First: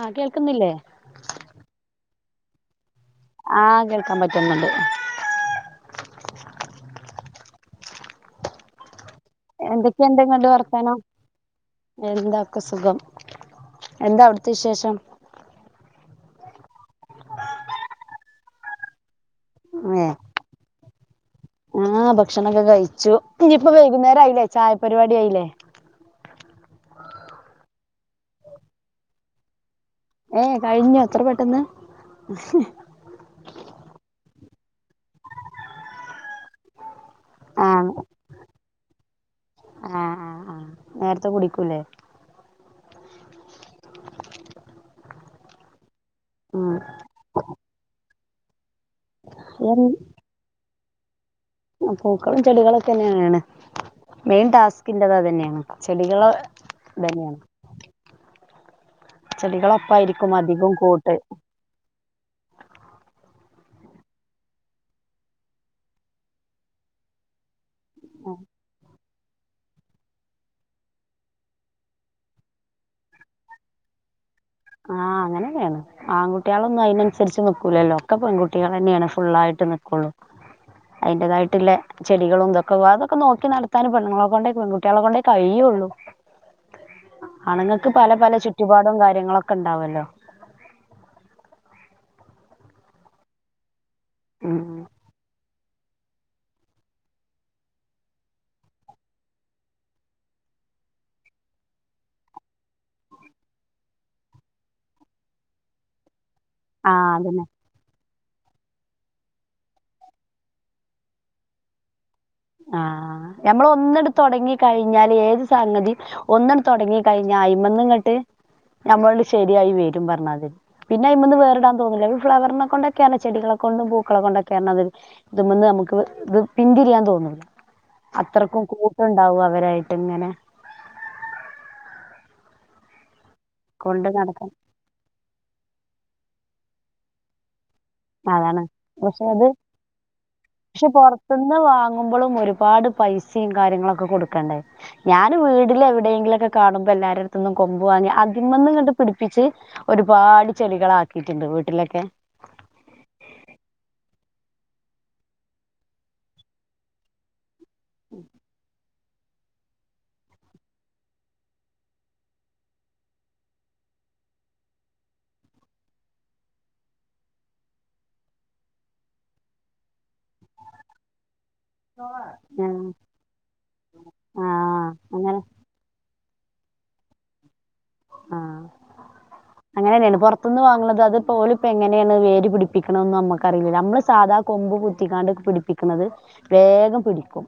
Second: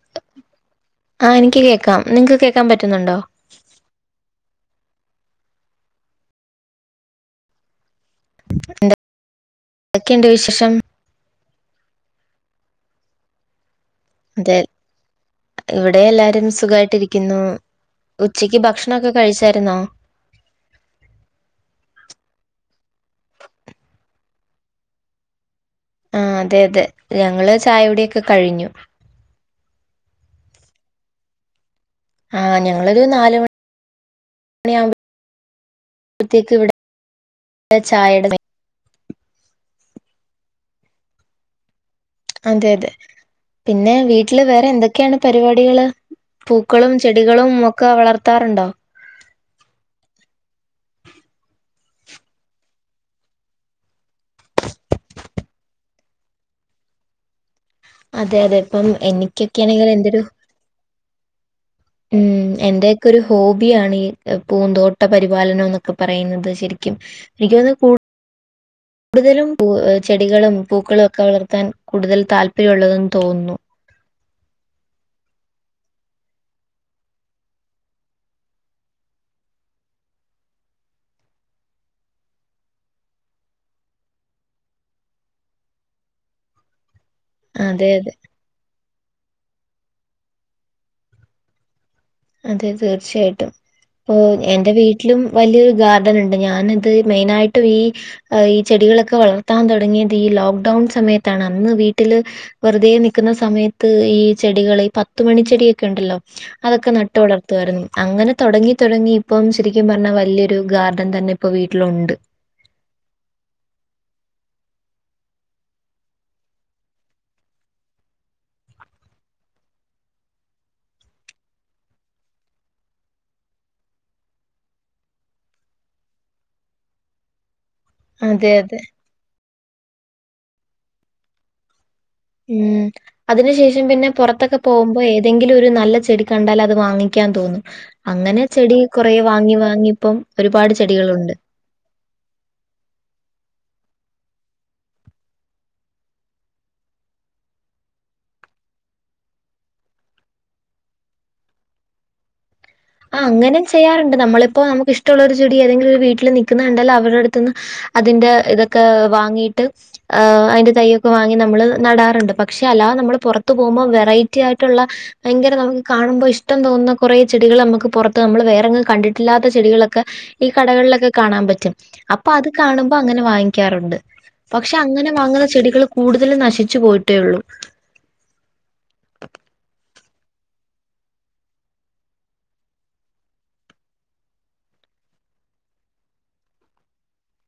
ആഹ് കേൾക്കുന്നില്ലേ ആഹ് എനിക്ക് കേക്കാം നിങ്ങക്ക് കേക്കാൻ പറ്റുന്നുണ്ടോ? ആഹ് കേൾക്കാൻ പറ്റുന്നുണ്ട് എന്തൊക്കെയുണ്ട് ഇങ്ങൾടെ വർത്താനം എന്തക്കെ സുഖം എന്താ അവിടുത്തെ അതെ വിശേഷം? ഇവിടെ എല്ലാരും സുഖമായിട്ടിരിക്കുന്നു ഉച്ചക്ക് ഭക്ഷണൊക്കെ കഴിച്ചായിരുന്നോ ഏഹ് ആഹ് ഭക്ഷണൊക്കെ കഴിച്ചു ഇനിയിപ്പ വൈകുന്നേരം ആയില്ലേ ചായപരിപാടി ആയിലേ ആഹ് അതെ അതെ ഞങ്ങള് ചായുടിയൊക്കെ കഴിഞ്ഞു ഏഹ് കഴിഞ്ഞാേ ഇത്ര പെട്ടെന്ന് ആഹ് ഞങ്ങളൊരു നാല് മണി മണിയാവുമ്പ ത്തേക്ക് ഇവടെ ആഹ് ചായയുടെ നേ ആഹ് ആഹ് ആഹ് നേര്ത്തെ കുടിക്കുല്ലേ അതെ അതെ പിന്നെ വീട്ടില് വേറെ എന്തെക്കേണ് പരിപാടികള് ഉം പൂക്കളും ചെടി ടികളും ഒക്കെ വളർത്താറ്ണ്ടോ ഉം പൂക്കളും ചെടികളൊക്കെന്നേണ് മെയിൻ ടാസ്കിൻ്റെത് അതന്നെയാണ് ചെടികള് ഇതന്നെണ് അതെ അതെ ഇപ്പം എനിക്കൊക്കെയാണെങ്കിൽ എന്റെ ഒരു ചെടികളൊപ്പായിരിക്കും അധികം കൂട്ട് ഉം എന്റെയൊക്കെ ഒരു ഹോബിയാണ് ഈ പൂന്തോട്ട പരിപാലനം ന്നൊക്കെ പറയുന്നത് ശരിക്കും വികത് കൂട് ആഹ് കൂടുതലും പൂവ് ചെടികളും പൂക്കളും ഒക്കെ വളർത്താൻ കൂടുതൽ താല്പര്യമുള്ളതെന്ന് തോന്നുന്നു ആഹ് അങ്ങനെഞെയാണ് ആൺകുട്ടികളൊന്നും അയിനൻസരിച്ച് നിക്കൂലല്ലോ ഒക്കെ പെൺകുട്ടികളന്നെയാണ് ഫുള്ളായിട്ട് നിക്കൊള്ളൂ അയിൻ്റെതായിട്ട്ല്ലെ ചെടികളും ഇതൊക്കെ അതൊക്കെ നോക്കി നട്ത്താന് പെണ്ണുങ്ങളെ കൊണ്ടേ പെങ്കുട്ട്യാളെ കൊണ്ടേ കഴിയാെള്ളൂ അതെ, ആണ്ങ്ങക്ക് അതെ. പല പല ചുറ്റുപാടും കാര്യങ്ങളൊക്കെ ഇണ്ടാവാെല്ലോ അതെ തീർച്ചയായിട്ടും ഇപ്പൊ ഉം എന്റെ വീട്ടിലും വല്ല്യഒരു ഗാർ ഡന്ണ്ട് ഞാന് ഇത് മെയിനായിട്ട് ഈ ഈ ചെടികളൊക്കെ വളർത്താൻ താെടങ്ങിയത് ഈ ലോക്ക്ഡൗൺ സമയത്താണ് അന്ന് വീട്ടില് വെറുതെ നിക്ക്ന്ന സമയത്ത് ഈ ചെടികള് ഈ പത്ത് മണി ചെടിയൊക്കെ ഇണ്ടല്ലോ അതൊക്കെ ആഹ് നട്ട് അതന്നെ [unintelligible] അങ്ങനെ തൊടങ്ങി തുടങ്ങി ഇപ്പം ശരിക്കും പറഞ്ഞാ വല്ല്യൊരു ഗാർഡൻ തന്നെ ഇപ്പൊ വീട്ടിലുണ്ട് ആഹ് ഞമ്മള് ഒന്നിട് താെടങ്ങി കഴിഞ്ഞാല് ഏത് സംഗതിം ഒന്നൺ തൊടങ്ങി കഴിഞ്ഞാ അയിമന്ന്ങ്ങട്ട് നമ്മളൺ ശരിയായി വരും പറഞ്ഞാതിരി പിന്നെ ഐമ്മന്ന് വേറ്ടാൻ തോന്നൂല്ല ഈ ഫ്ലവറിനെ കൊണ്ടെക്കെയാണ് ചെടികളെ കൊണ്ടും പൂക്കളെ കൊണ്ടൊക്കെയർഞാ അത് ഇത് മന്ന് നമക്ക് ഇത് പിന്തിരിയാൻ തോന്നും അതെ, അത്രക്കും അതെ. കൂട്ടുണ്ടാവും അവരായിട്ട് ഇങ്ങനെ ഉം അതിന് ശേഷം പിന്നെ കൊണ്ട് നടക്കാൻ പൊറത്തൊക്കെ പോകുമ്പോ ഏത് തെങ്കിലും ഒരു നല്ല ചെടി കണ്ടാലത് വാങ്ങിക്കാൻ തോന്നും അങ്ങനെ അതാണ് ചെടി കൊറെ പക്ഷെ അത് വാങ്ങി വാങ്ങി ഇപ്പം ഒരുപാട് ചെടികളുണ്ട് ന്നവാങ്ങ് ങ്ങുമ്പളും ഒരുപാട് പൈസിം കാര്യങ്ങളൊക്കെ കൊടുക്കണ്ടേ ഞാന് വീട്ല് എവിടേങ്കിലൊക്കെ കാണുമ്പോ എല്ലാരട്ത്ത്ന്നും കൊമ്പു വാങ്ങി അതിമന്നിങ് പിടിപ്പിച്ച് ഒരുപാട് ചെടികളാക്കിയിട്ട്ണ്ട് വീട്ട്ലൊക്കെ ആഹ് അങ്ങനെം ചെയ്യാറുണ്ട് നമ്മളിപ്പോ നമുക്ക് ഇഷ്ടഉള്ള ഒരു ചെടി ഏതെങ്കിലും ഒരു വീട്ടില് നിക്ക്ന്ന കണ്ടാല് അവരെട്ത് ത്ത്ന്ന് അതിന്റെ ഇതൊക്കെ വാങ്ങീയിട്ട് അയ്ൻ്റെ തയ്യൊക്കെ വാങ്ങി നമ്മള് നടാറ്ണ്ട് പക്ഷേ അല്ലാതെ നമ്മള് പൊറത്തു പോവുമ്പോ വെറൈറ്റി ആയിട്ട്ള്ള ഭയങ്കര നമുക്ക് കാണുമ്പോ ഇഷ്ടം തോന്നുന്ന കാെറേ ചെടികള് അമ്മക്ക് പൊറത്ത് നമ്മൾ വേറെങ്ങും കണ്ടിട്ടില്ലാത്ത ചെടികളൊക്ക് ക്കെ ഈ കടകൾലൊക്കെ കാണാൻ പറ്റും അപ്പ അത് ഉം. കാണുമ്പൊ അങ്ങനെ വാങ്ങിക്കാറുണ്ട് ആ പക്ഷെ അങ്ങനെ വാങ്ങുന്ന ചെടികള് കൂടുതലും നശിച്ചു പോയിട്ടേയാെള്ളൂ ആഹ് അങ്ങനെന്നെയാണ് പാെറത്ത്ന്ന് വാങ്ങുന്നത് അത് ഇപ്പ ഓല് ഇപ്പ എങ്ങനെയാണ് വേര് പിടിപ്പിക്ക്ണംന്ന് അമ്മക്കറിയില്ലല്ലോ അമ്മള് സാധാ കൊമ്പ് കുത്തിക്കാണ്ട്ക്കെ പിടിപ്പിക്ക്ണത് വേഗം പിടിക്കും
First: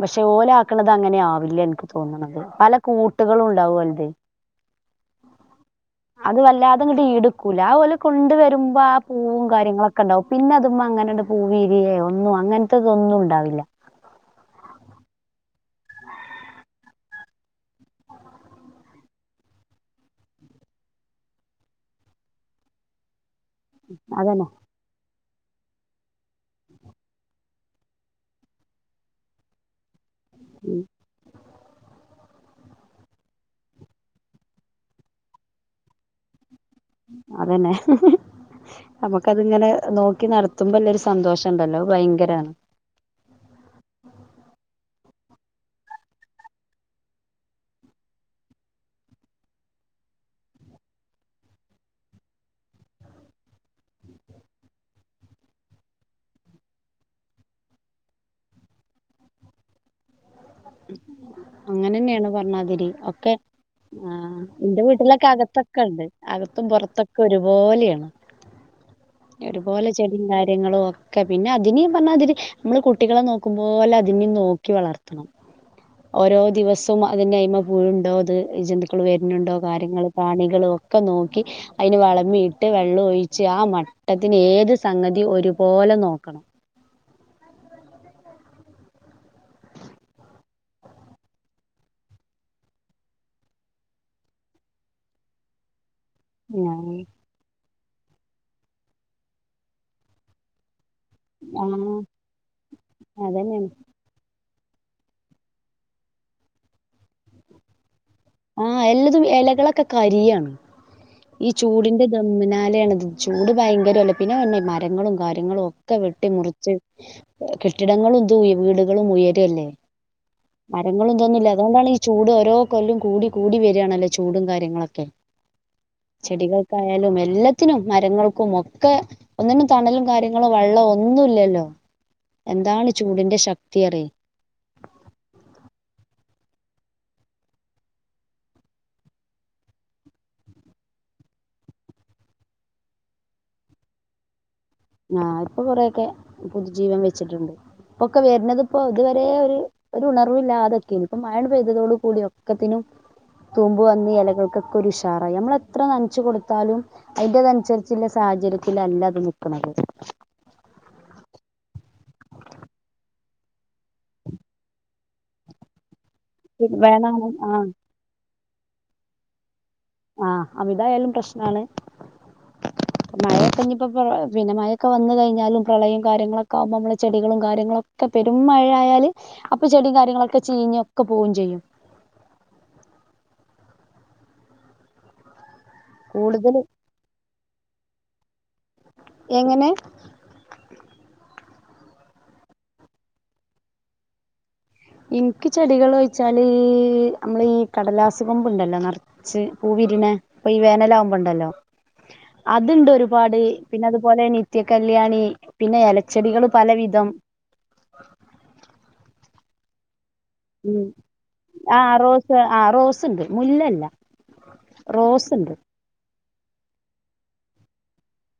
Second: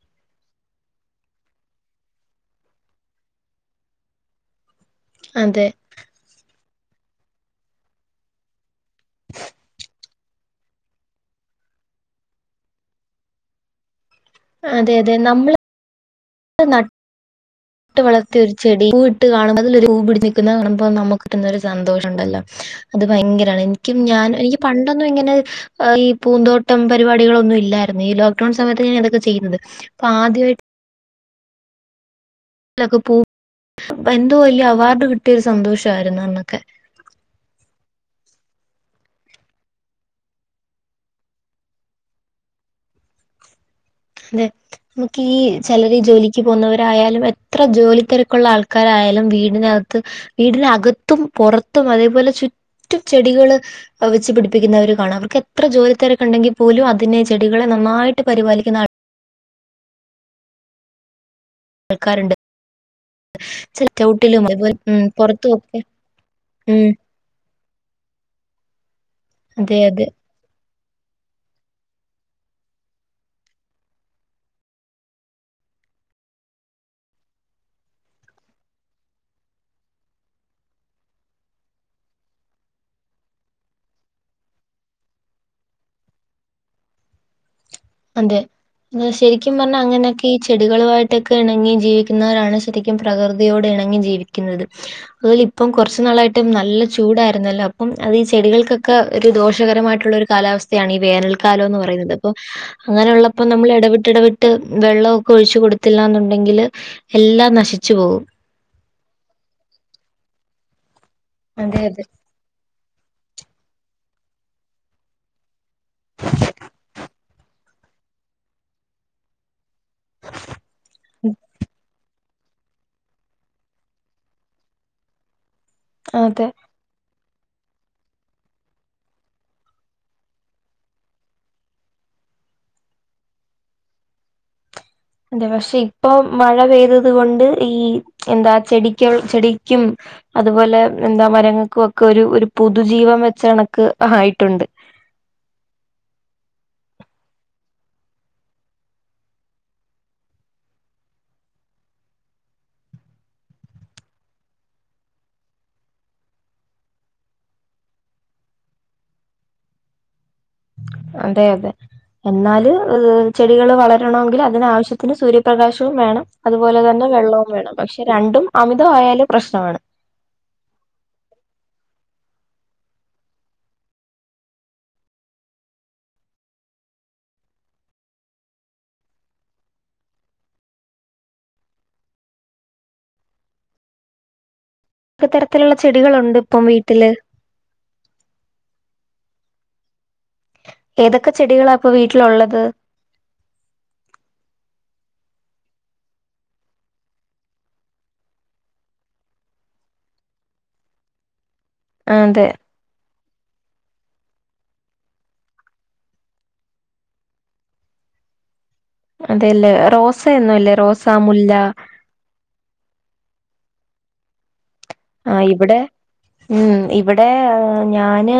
പക്ഷെ ഓല് ആക്ക്ണത് അങ്ങനെ ആവില്ല ഇൻക്ക് തോന്ന്ന്നത് പല കൂട്ട്കളും ബണ്ടാവും ഓൽതെ അതെ അത് വല്ലാതെ ഇങ്ങട്ട് ഈടുക്കൂല അത് ഓല് കൊണ്ട് വരുമ്പ ആ പൂവും കാര്യങ്ങള ക്കണ്ടാവും പിന്നെ അതുമ്മേ അങ്ങനണ്ട് പൂവിരിയെ ഒന്നും അങ്ങൻത്തെതൊന്നും ഉണ്ടാവില്ല അതെ അതെ നമ്മള് ട്ട് ന നട്ടു വളർത്തിയ ഒരു ചെടി പൂ ഇട്ട് കാണുമ്പോ അതിലൊരു പൂ പിടിച് നിക്കുന്ന കാണുമ്പോ നമുക്ക് കിട്ടുന്നൊരു സന്തോഷം ഉണ്ടല്ലോ അത് ഭയങ്കരാണ് ഇൻക്കും ഞാൻ അതന്നെ എനിക്ക് പണ്ടൊന്നു ഇങ്ങനെ ഈ പൂന്തോട്ടം പരിപാടികളൊന്നു ഇല്ലായിരുന്നു ഈ ലോക്ക്ഡൌൺ സമയത്ത് ഞാൻ അതൊക്കെ ചെയ്യുന്നത് പ്പ ആദ്യമായിട്ട് ഉം ലക്ക പൂ എന്തോ വല്ല്യ അവാർഡ് കിട്ടിയൊരു സന്തോഷായിരുന്നു അന്നൊക്കെ അതന്നെ നമുക്ക അതിങ്ങനെ നോക്കി നടത്തുമ്പല്ലരു സന്തോഷണ്ടല്ലോ അത് ഭയങ്കരാണ് അതെ മുക്ക് ഈ ചെലര് ജോലിക്ക് പോവുന്നവരായാലും എത്ര ജോലി തെരക്കുള്ള ആൾക്കാരായാലും വീടിനകത്ത് വീടിനകത്തും പൊറത്തും അതേപോലെ ചുറ്റും ചെടികള് വെച്ച് പിടിപ്പിക്കുന്നവര് കാണാം അവർക്ക് എത്ര ജോലി തെരക്കു ഉണ്ടെങ്കി പോലും അതിനെ ചെടികളെ നന്നായിട്ട് പരിപാലിക്കുന്ന അങ്ങനെന്നെണ് ആൾക്കാരുണ്ട് പർഞാതിരി ഒക്കെ ആ സിറ്റൗട്ടിലും അതേപോലെ ഇന്റെ ഉം വീട്ടിലൊക്കെ പുറത്തും ഒക്കെ അകത്തൊക്കെ ഇണ്ട് അകത്തും ഉം പൊറത്തൊ ക്ക ഒരുപോലെണ് അതെ ഒരുപോലെ അതെ ചെടിം കാര്യങ്ങളു ഒ ക്ക പിന്നെ അതിന് ഈ പർഞാതിരി നമ്മള് കുട്ടികളെ നോക്കുമ്പോലെ അതിനിം നോക്കി വളർത്തണം ഓരോ ദിവസവും അതിന്റെ അയ്മ പൂഴുണ്ടോ അത് ജന്തുക്കൾ വര്ന് ണ്ടോ കാര്യങ്ങള് പ്രാണികളു ഒക്ക നോക്കി അയിന് വളമിട്ട് വെള്ളൂ ഒഴിച്ച് ആ മട്ടതിന് ഏത് സംഗതി ഒരുപോലെ നോക്കണം അതെ ശരിക്കും പർഞ്ഞാ അങ്ങനെയൊക്കെ ഈ ചെടികളു ആയിട്ടൊക്കെ ഇണങ്ങി ജീവിക്കുന്നവരാണ് ശരി ക്കും പ്രകൃതിയോട് എണങ്ങി ജീവിക്കുന്നത് ഓല് ഇപ്പം കൊർച്ചു നാളായി ഏറ്റവും നല്ല ചൂടായിര്ന്നല്ലോ അപ്പം അത് ഈ ചെടികൾക്കൊക്കെ ഒരു ദോഷകരമായിട്ടുള്ളൊരു കാലാവസ് യാണ് ഈ വേനൽക്കാലം എന്ന് ആഹ് പറയുന്നത് അപ്പോ അങ്ങനെയുള്ളപ്പോ അതന്നെയാണ് നമ്മള് എട എടവിട്ട് എടവിട്ട് വെള്ളോക്കെ ഒഴിച്ച് കൊടുത്തില്ലാന്നുണ്ടെങ്കില് എല്ലാം നശിച്ചു പോവും ആ എല്ലതും എലകളൊക്കെ കരിയാണ് ഈ അതെ ചൂടിന്റെ അതെ ദമ്മ്നാലെണ് ഇത് ചൂട് ഭയങ്കരല്ലേ പിന്നെ വന്നെ മരങ്ങളും കാര്യങ്ങളും ക്കെ വെട്ടി മുറിച്ച് കെട്ടിടങ്ങളുംതു വീടുകളും ഉയരല്ലേ മരങ്ങളു ഉം, ഇതോന്നുല്ല അതുകൊണ്ടാണ് ഈ ചൂ ചൂട് ഓരോ കൊല്ലും കൂടി കൂടി വരാണല്ലോ ചൂടും കാര്യങ്ങളെക്കെ അതെ ചെടികൾക്കായാലും എല്ലത്തിനും മരങ്ങൾക്കും ഒക്ക ഒന്നിനും തണലും കാര്യങ്ങളോ വെള്ളോ ഒന്നുല്ലല്ലോ എന്താണ് ചൂടിന്റെ ശക്തിയറി അതെ പക്ഷെ ഇപ്പം മഴ പെയ്തത് കൊണ്ട് ഈ എന്താ ചെടിക്ക് ചെടിക്കും അതുപോലെ എന്താ മരങ്ങക്കു ഒക്കെ ഒരു ഒരു പൊതുജീവൻ വെച്ച കണക്ക് ആയിട്ടുണ്ട് ആ ഇപ്പൊ കൊറെക്കെ പുതുജീവൻ വെച്ചിട്ടുണ്ട് ഇപ്പൊക്കെ വര്ണതിപ്പോ ഇതുവരെ ഒര് ഒരു ഉണർവില്ലാതെക്കെനി ഇപ്പം മയാണ്ട് പെയ്തതോടു കൂടി ഒക്കത്തിനും തൂമ്പ് വന്ന് എലകൾക്കൊക്കെ ഒരു ഉഷാറായി നമ്മളെത്ര നൻച്ചു കൊടുത്താലും അയിന്റെ തൻസരിച്ച്ല്ല സാഹചര്യത്തിലല്ല അത് നിക്ക്ണത് അതെ അതെ എന്നാല് ചെടികള് വളരണങ്കില് അതിനാവശ്യത്തിന് സൂര്യപ്രകാശവും വേണം അതുപോലെ തന്നെ വേണാനും വെള്ളവും ആഹ് വേണം പക്ഷെ രണ്ടും അമിതാവായാല് പ്രശ്നമാണ് ആ അമിതായാലും പ്രശ്നാണ് മഴെക്കെഞ്ഞിപ്പപ്പം പിന്നെ മഴൊക്കെ വന്ന് കഴിഞ്ഞാലും പ്രളയും കാര്യങ്ങളൊക്കെ ആവുമ്പോ നമ്മളെ ചെടികളും കാര്യങ്ങളും ക്കെ പെരും മഴ ആയാല് അപ്പ ചെടിം കാര്യങ്ങളൊക്കെ ചീഞ്ഞൊക്കെ പോവും ചെയ്യും എത്രതരത്തിലുള്ള ചെടികളുണ്ട് കൂടുതൽ ഇപ്പം വീട്ടില് എങ്ങനെ ഏതക്ക ചെടികളാ ഇപ്പൊ വീട്ടിലുള്ളത് എനിക്ക് ചെടികളെന്ന് വച്ചാല നമ്മൾ ഈ കടലാസ് പൂവ് ഉണ്ടല്ലോ ച്ച് പൂവിരിയുന്ന ഈ വേനലാവകുമ്പോ ഉണ്ടല്ലോ അതെ അതുണ്ട് ഒരു പാട് പിന്നെ അതുപോലെ നിത്യ കല്യാണി പിന്നെ ഇലച്ചെടികൾ പല വിധം അതെല്ലേ റോസ് ഉം ആഹ് റോസ് ആഹ് റോസ് ഉണ്ട് മുല്ലയില്ല ആഹ് ഇവിടെ ഉം ഇവിടെ ഞാന്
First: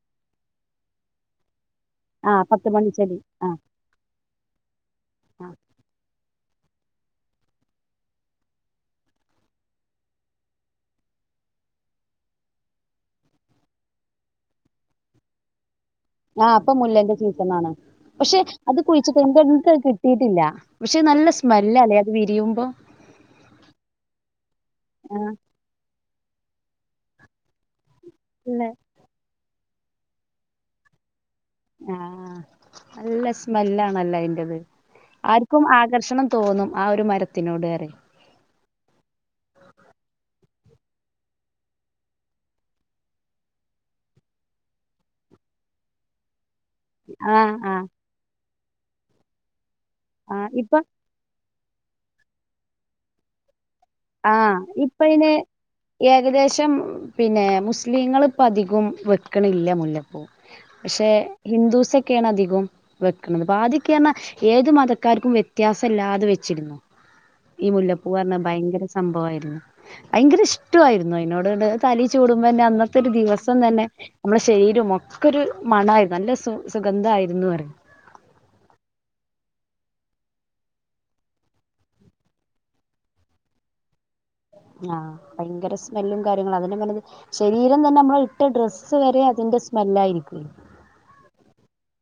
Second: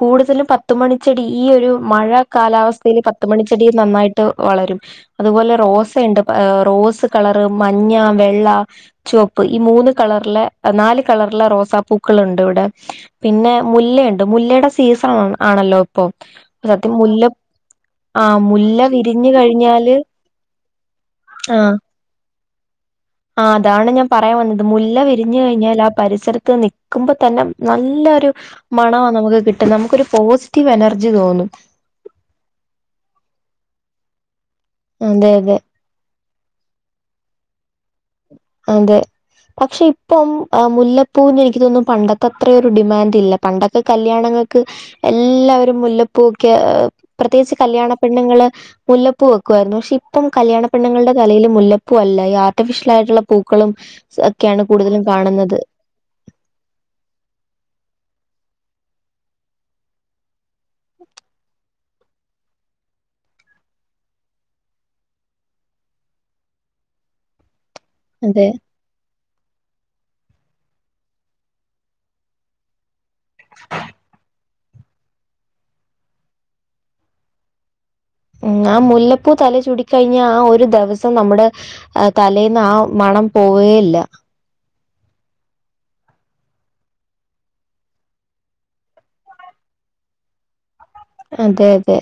കൂടുതലും പഞ്ഞു മണിച്ചടി ഈ ഒരു മഴ ആ പത്ത് കാലാവസ്ഥയിൽ മണിച്ചെടി പത്തു ആ മണിച്ചെടിൽ നന്നായിട്ട് വളരും അതുപോലെ റോസുണ്ട് റോസ് കളറ് മഞ്ഞ വെള്ള ചുവപ്പ് ഈ മൂന്ന് കളറിലെ നാല് കളറിലെ റോസാപ്പൂക്കൾ ഉണ്ട് ഇവിടെ പിന്നെ മുല്ലയുണ്ട് മുല്ലയുടെ സീസൺ ആണല്ലോ ഇപ്പൊ ആഹ് ഇപ്പൊ സത്യം മുല്ലേന്റെ മുല്ല സീസണാണ് ആ പക്ഷെ അത് മുല്ല കുഴിച്ച് വിരിഞ്ഞു വച്ചിട്ട് നമുക്ക് കഴിഞ്ഞാല് കിട്ടിയിട്ടില്ല പക്ഷെ നല്ല സ്മെല്ലല്ലേ അത് വിരിയുമ്പോ ആഹ് അതാണ് ഞാൻ പറയാൻ വന്നത് മുല്ല ആ വിരിഞ്ഞു കഴിഞ്ഞാൽ ആഹ് പരിസരത്ത് നിൽക്കുമ്പോ തന്നെ നല്ലരു നല്ല മണമാ നമുക്ക് കിട്ടുന്നത് നമുക്ക് ഒരു പോസിറ്റീവ് എനർജി തോന്നും ആഹ് നല്ല സ്മെല്ലാണല്ലോ അതിന്റെത് അതെ അതെ ആർക്കും ആകർഷണം തോന്നും ആഹ് ഒരു മരത്തിനോട് ഏറെ അതിന്റെ പക്ഷെ ഇപ്പം മുല്ലപ്പൂവിന് എനിക്ക് തോന്നും പണ്ടത്തെ അത്ര ഒരു ഡിമാൻഡ് ഇല്ല പണ്ടൊക്കെ കല്യാണങ്ങൾക്ക് എല്ലാവരും മുല്ലപ്പൂ ഒക്കെ ആഹ് പ്രത്യേകിച്ച് ആഹ് കല്യാണ പെണ്ണുങ്ങള് മുല്ലപ്പു വെക്കുമായിരുന്നു പക്ഷെ ഇപ്പം ആഹ് കല്യാണ ഇപ്പൊ പെണ്ണങ്ങളുടെ തലയിയില് മുല്ലപ്പ പൂ അല്ല ഈ ആർട്ടിഫിഷ്യൽ ആയിട്ടുള്ള പൂക്കളും ആഹ് ഒക്കെയാണ് ഇപ്പ കൂടുതലും അയിന് കാണുന്നത് ഏകദേശം പിന്നെ മുസ്ലിങ്ങൾ ഇപ്പം അധികം വെക്കുന്നില്ല മുല്ലപ്പൂ പക്ഷെ ഹിന്ദൂസ് ഒക്കെയാണ് അധികം വെക്കുന്നത് ആദ്യമൊക്കെ ആണേൽ ഏത് മതക്കാർക്കും വ്യത്യാസമില്ലാതെ വെച്ചിരുന്നു ഈ മുല്ലപ്പൂ പൂ പറഞ്ഞ അതെ ഭയങ്കര സംഭവമായിരുന്നു ഭയങ്കര ഇഷ്ടമായിരുന്നു അതിനോട് തലെ ചൂടുമ്പോ തന്നെ അന്നത്തെ അന്നത്തെ ഒരു ദിവസം തന്നെ നമ്മുടെ ശരീരം ഒക്കെ ഒരു മണമായിരുന്നു നല്ല സുഗന്ധമായിരുന്നു പറയും ഉം ആഹ് മുല്ലപ്പൂ തലയിൽ ചൂടി കഴിഞ്ഞാൽ ആഹ് ഒരു ദിവസം നമ്മുടെ തലേൽന്ന് ആഹ് മണം പോവുകയില്ല ആഹ് ഭയങ്കര സ്മെല്ലും കാര്യങ്ങളും അതിലും നല്ലത് ശരീരം തന്നെ നമ്മള് ഇട്ട ഡ്രസ്സ് വരെ അതിന്റെ സ്മെല്ലായിരിക്കും അതെ അതെ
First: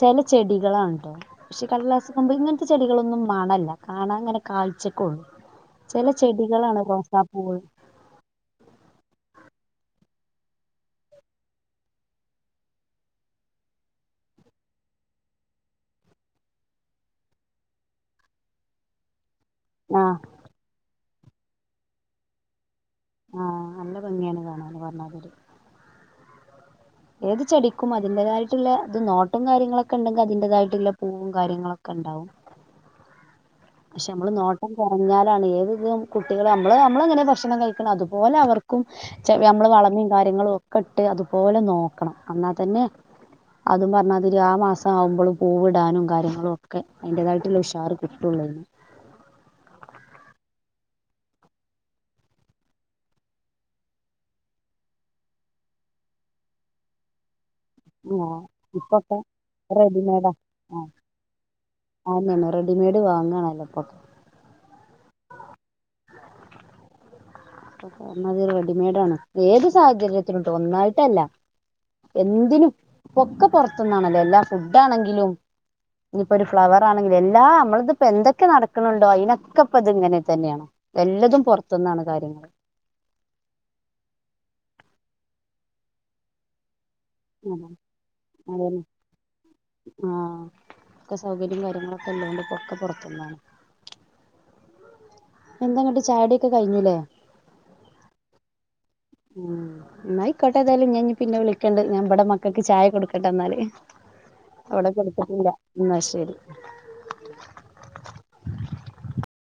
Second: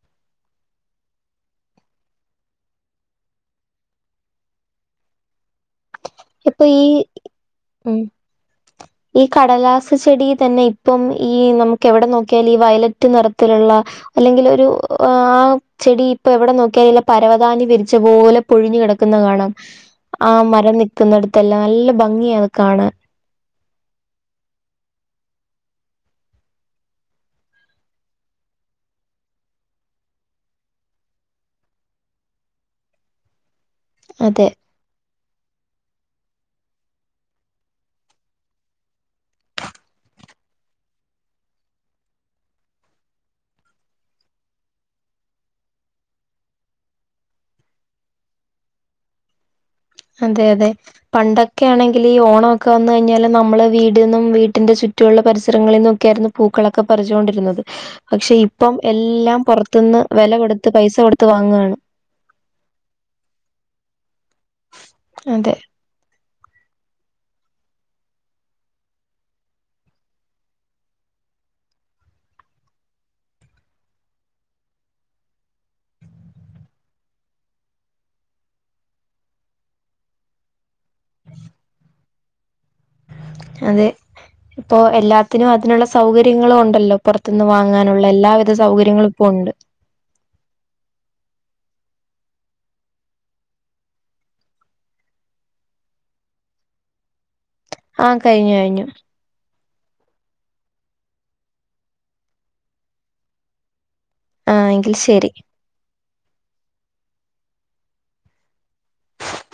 ചില ചെടികളാണ് കൃഷി കടലാസുമ്പോ ഇങ്ങനത്തെ ചെടികളൊന്നും മണമില്ല കാണാൻ അങ്ങനെ കാഴ്ച്ചക്ക് ഒക്കെ ഉള്ളൂ ചില ഇപ്പൊ ചെടികളാണ് ഈ റോസാപ്പൂവ് ഉം ഈ കടലാസ് ചെടി തന്നെ ഇപ്പം ഈ നമുക്ക് എവിടെ നോക്കിയാലും ഈ വയലറ്റ് നിറത്തിലുള്ള അല്ലെങ്കിൽ ഒരു ആഹ് ചെടി ഇപ്പൊ എവിടെ നോക്കിയാലു പരവതാനി വിരിച്ച പോലെ പൊഴിഞ്ഞു കിടക്കുന്നത് കാണാം ആഹ് ആഹ് മരം നിക്കുന്നിടത്തെല്ലാം നല്ല ഭംഗി ആണ് അത് കാണാൻ ആഹ് നല്ല ഭംഗിയാണ് കാണാൻ പറഞ്ഞമാതിരി ഏത് ചെടിക്കും അതിന്റേതായിട്ടുള്ള നോട്ടും കാര്യങ്ങളുഠ ഒക്കെ ഉണ്ടെങ്കിൽ അതിൻ്റെതായിട്ടുള്ള പൂവും കാര്യങ്ങളും ഒക്കെ ഉണ്ടായിരിക്കും കാര്യങ്ങളൊക്കെ ഉണ്ടാവും പക്ഷെ നമ്മള് അതെ നോട്ട ക്കുറഞ്ഞാല് ആണ് ഏത് കുട്ടികൾക്കും നമ്മള് നമ്മളെങ്ങനെ ഭക്ഷണം കഴിക്കണം അതുപോലെ അവർക്കും നമ്മള് വളങ്ങളും കാര്യങ്ങളും ഒക്കെ ഇട്ട് അതുപോലെ നോക്കണം എന്നാൽ തന്നെ അതും പറഞ്ഞ മാതിരി ആഹ് മാസം ആകുബം പൂവിടാനും കാര്യങ്ങളും ഒക്കെ അതിൻ്റെതായിട്ടുള്ള ഉഷാർ കട്ടും [unintelligible] അതെ അതെ പണ്ടൊക്കെ ആണെങ്കില് ഈ ഓണം ഒക്കെ വന്ന് കഴിഞ്ഞാല് നമ്മള് വീടെന്നും വീട്ടിന്റെ ചു റ്റുള്ള പരിസരങ്ങളിൽ നിന്നൊക്കെയായിരുന്നു പൂക്കളൊക്കെ പറിച്ചുകൊണ്ടിരുന്നത്. ആ പക്ഷെ ഇപ്പം ഇപ്പൊക്കെ എല്ലാം പുറത്തുന്ന് വെല കൊടുത്ത് പൈസ കൊടുത്ത് വാങ്ങാണ്. ആന്നെ റെഡിമെയ്ഡ് വാങ്ങാണല്ലോ ഇപ്പൊ. അതെ. കാരണം അതൊരു റെഡിമെയ്ഡ് ആണ്. ഏത് സാഹചര്യത്തിലോട്ടും. ഒന്നായിട്ടല്ല. എന്തിനും. ഒക്കെ പുറത്തുന്നാണല്ലോ. എല്ലാം ഫുഡ് ആണെങ്കിലും. ഇനിയിപ്പോ ഒരു ഫ്ലവർ ആണെങ്കിലും. എല്ലാ നമ്മളിതിപ്പോ എന്തൊക്കെ നടക്കണണ്ടോ അതിനൊക്കെ ഇപ്പ ഇത് ഇങ്ങനെ തന്നെയാണ്. എല്ലതും പുറത്തുന്നാണ് കാര്യങ്ങള്. അതെ. ഇപ്പോ എല്ലാത്തിനും അതിനുള്ള സൗകര്യങ്ങളും ഒണ്ടല്ലോ. പൊറത്ത്ന്ന് വാങ്ങാനുള്ള എല്ലാവിധ സൗകര്യങ്ങളും ഇപ്പോ ഒണ്ട്. ആഹ്. ഒക്കെ സൗകര്യം കാര്യങ്ങളൊക്കെ ഉള്ളോണ്ട് ഒക്കെ പുറത്തുന്നാണ്. എന്താങ്ങട്ട് ചായകുടിയൊക്കെ കഴിഞ്ഞില്ലെ? ആഹ് കഴിഞ്ഞു കഴിഞ്ഞു. ഉം എന്നായിക്കോട്ടെ ഏതായാലും ഞാൻ ഇനി പിന്നെ വിളിക്കണ്ട്. ഞാൻ ഇവടെ മക്കൾക്ക് ചായ കൊടുക്കട്ടെ എന്നാല്. ആ അവിടെ എങ്കിൽ ശരി കൊടുത്തിട്ടില്ല. എന്നാ ശരി.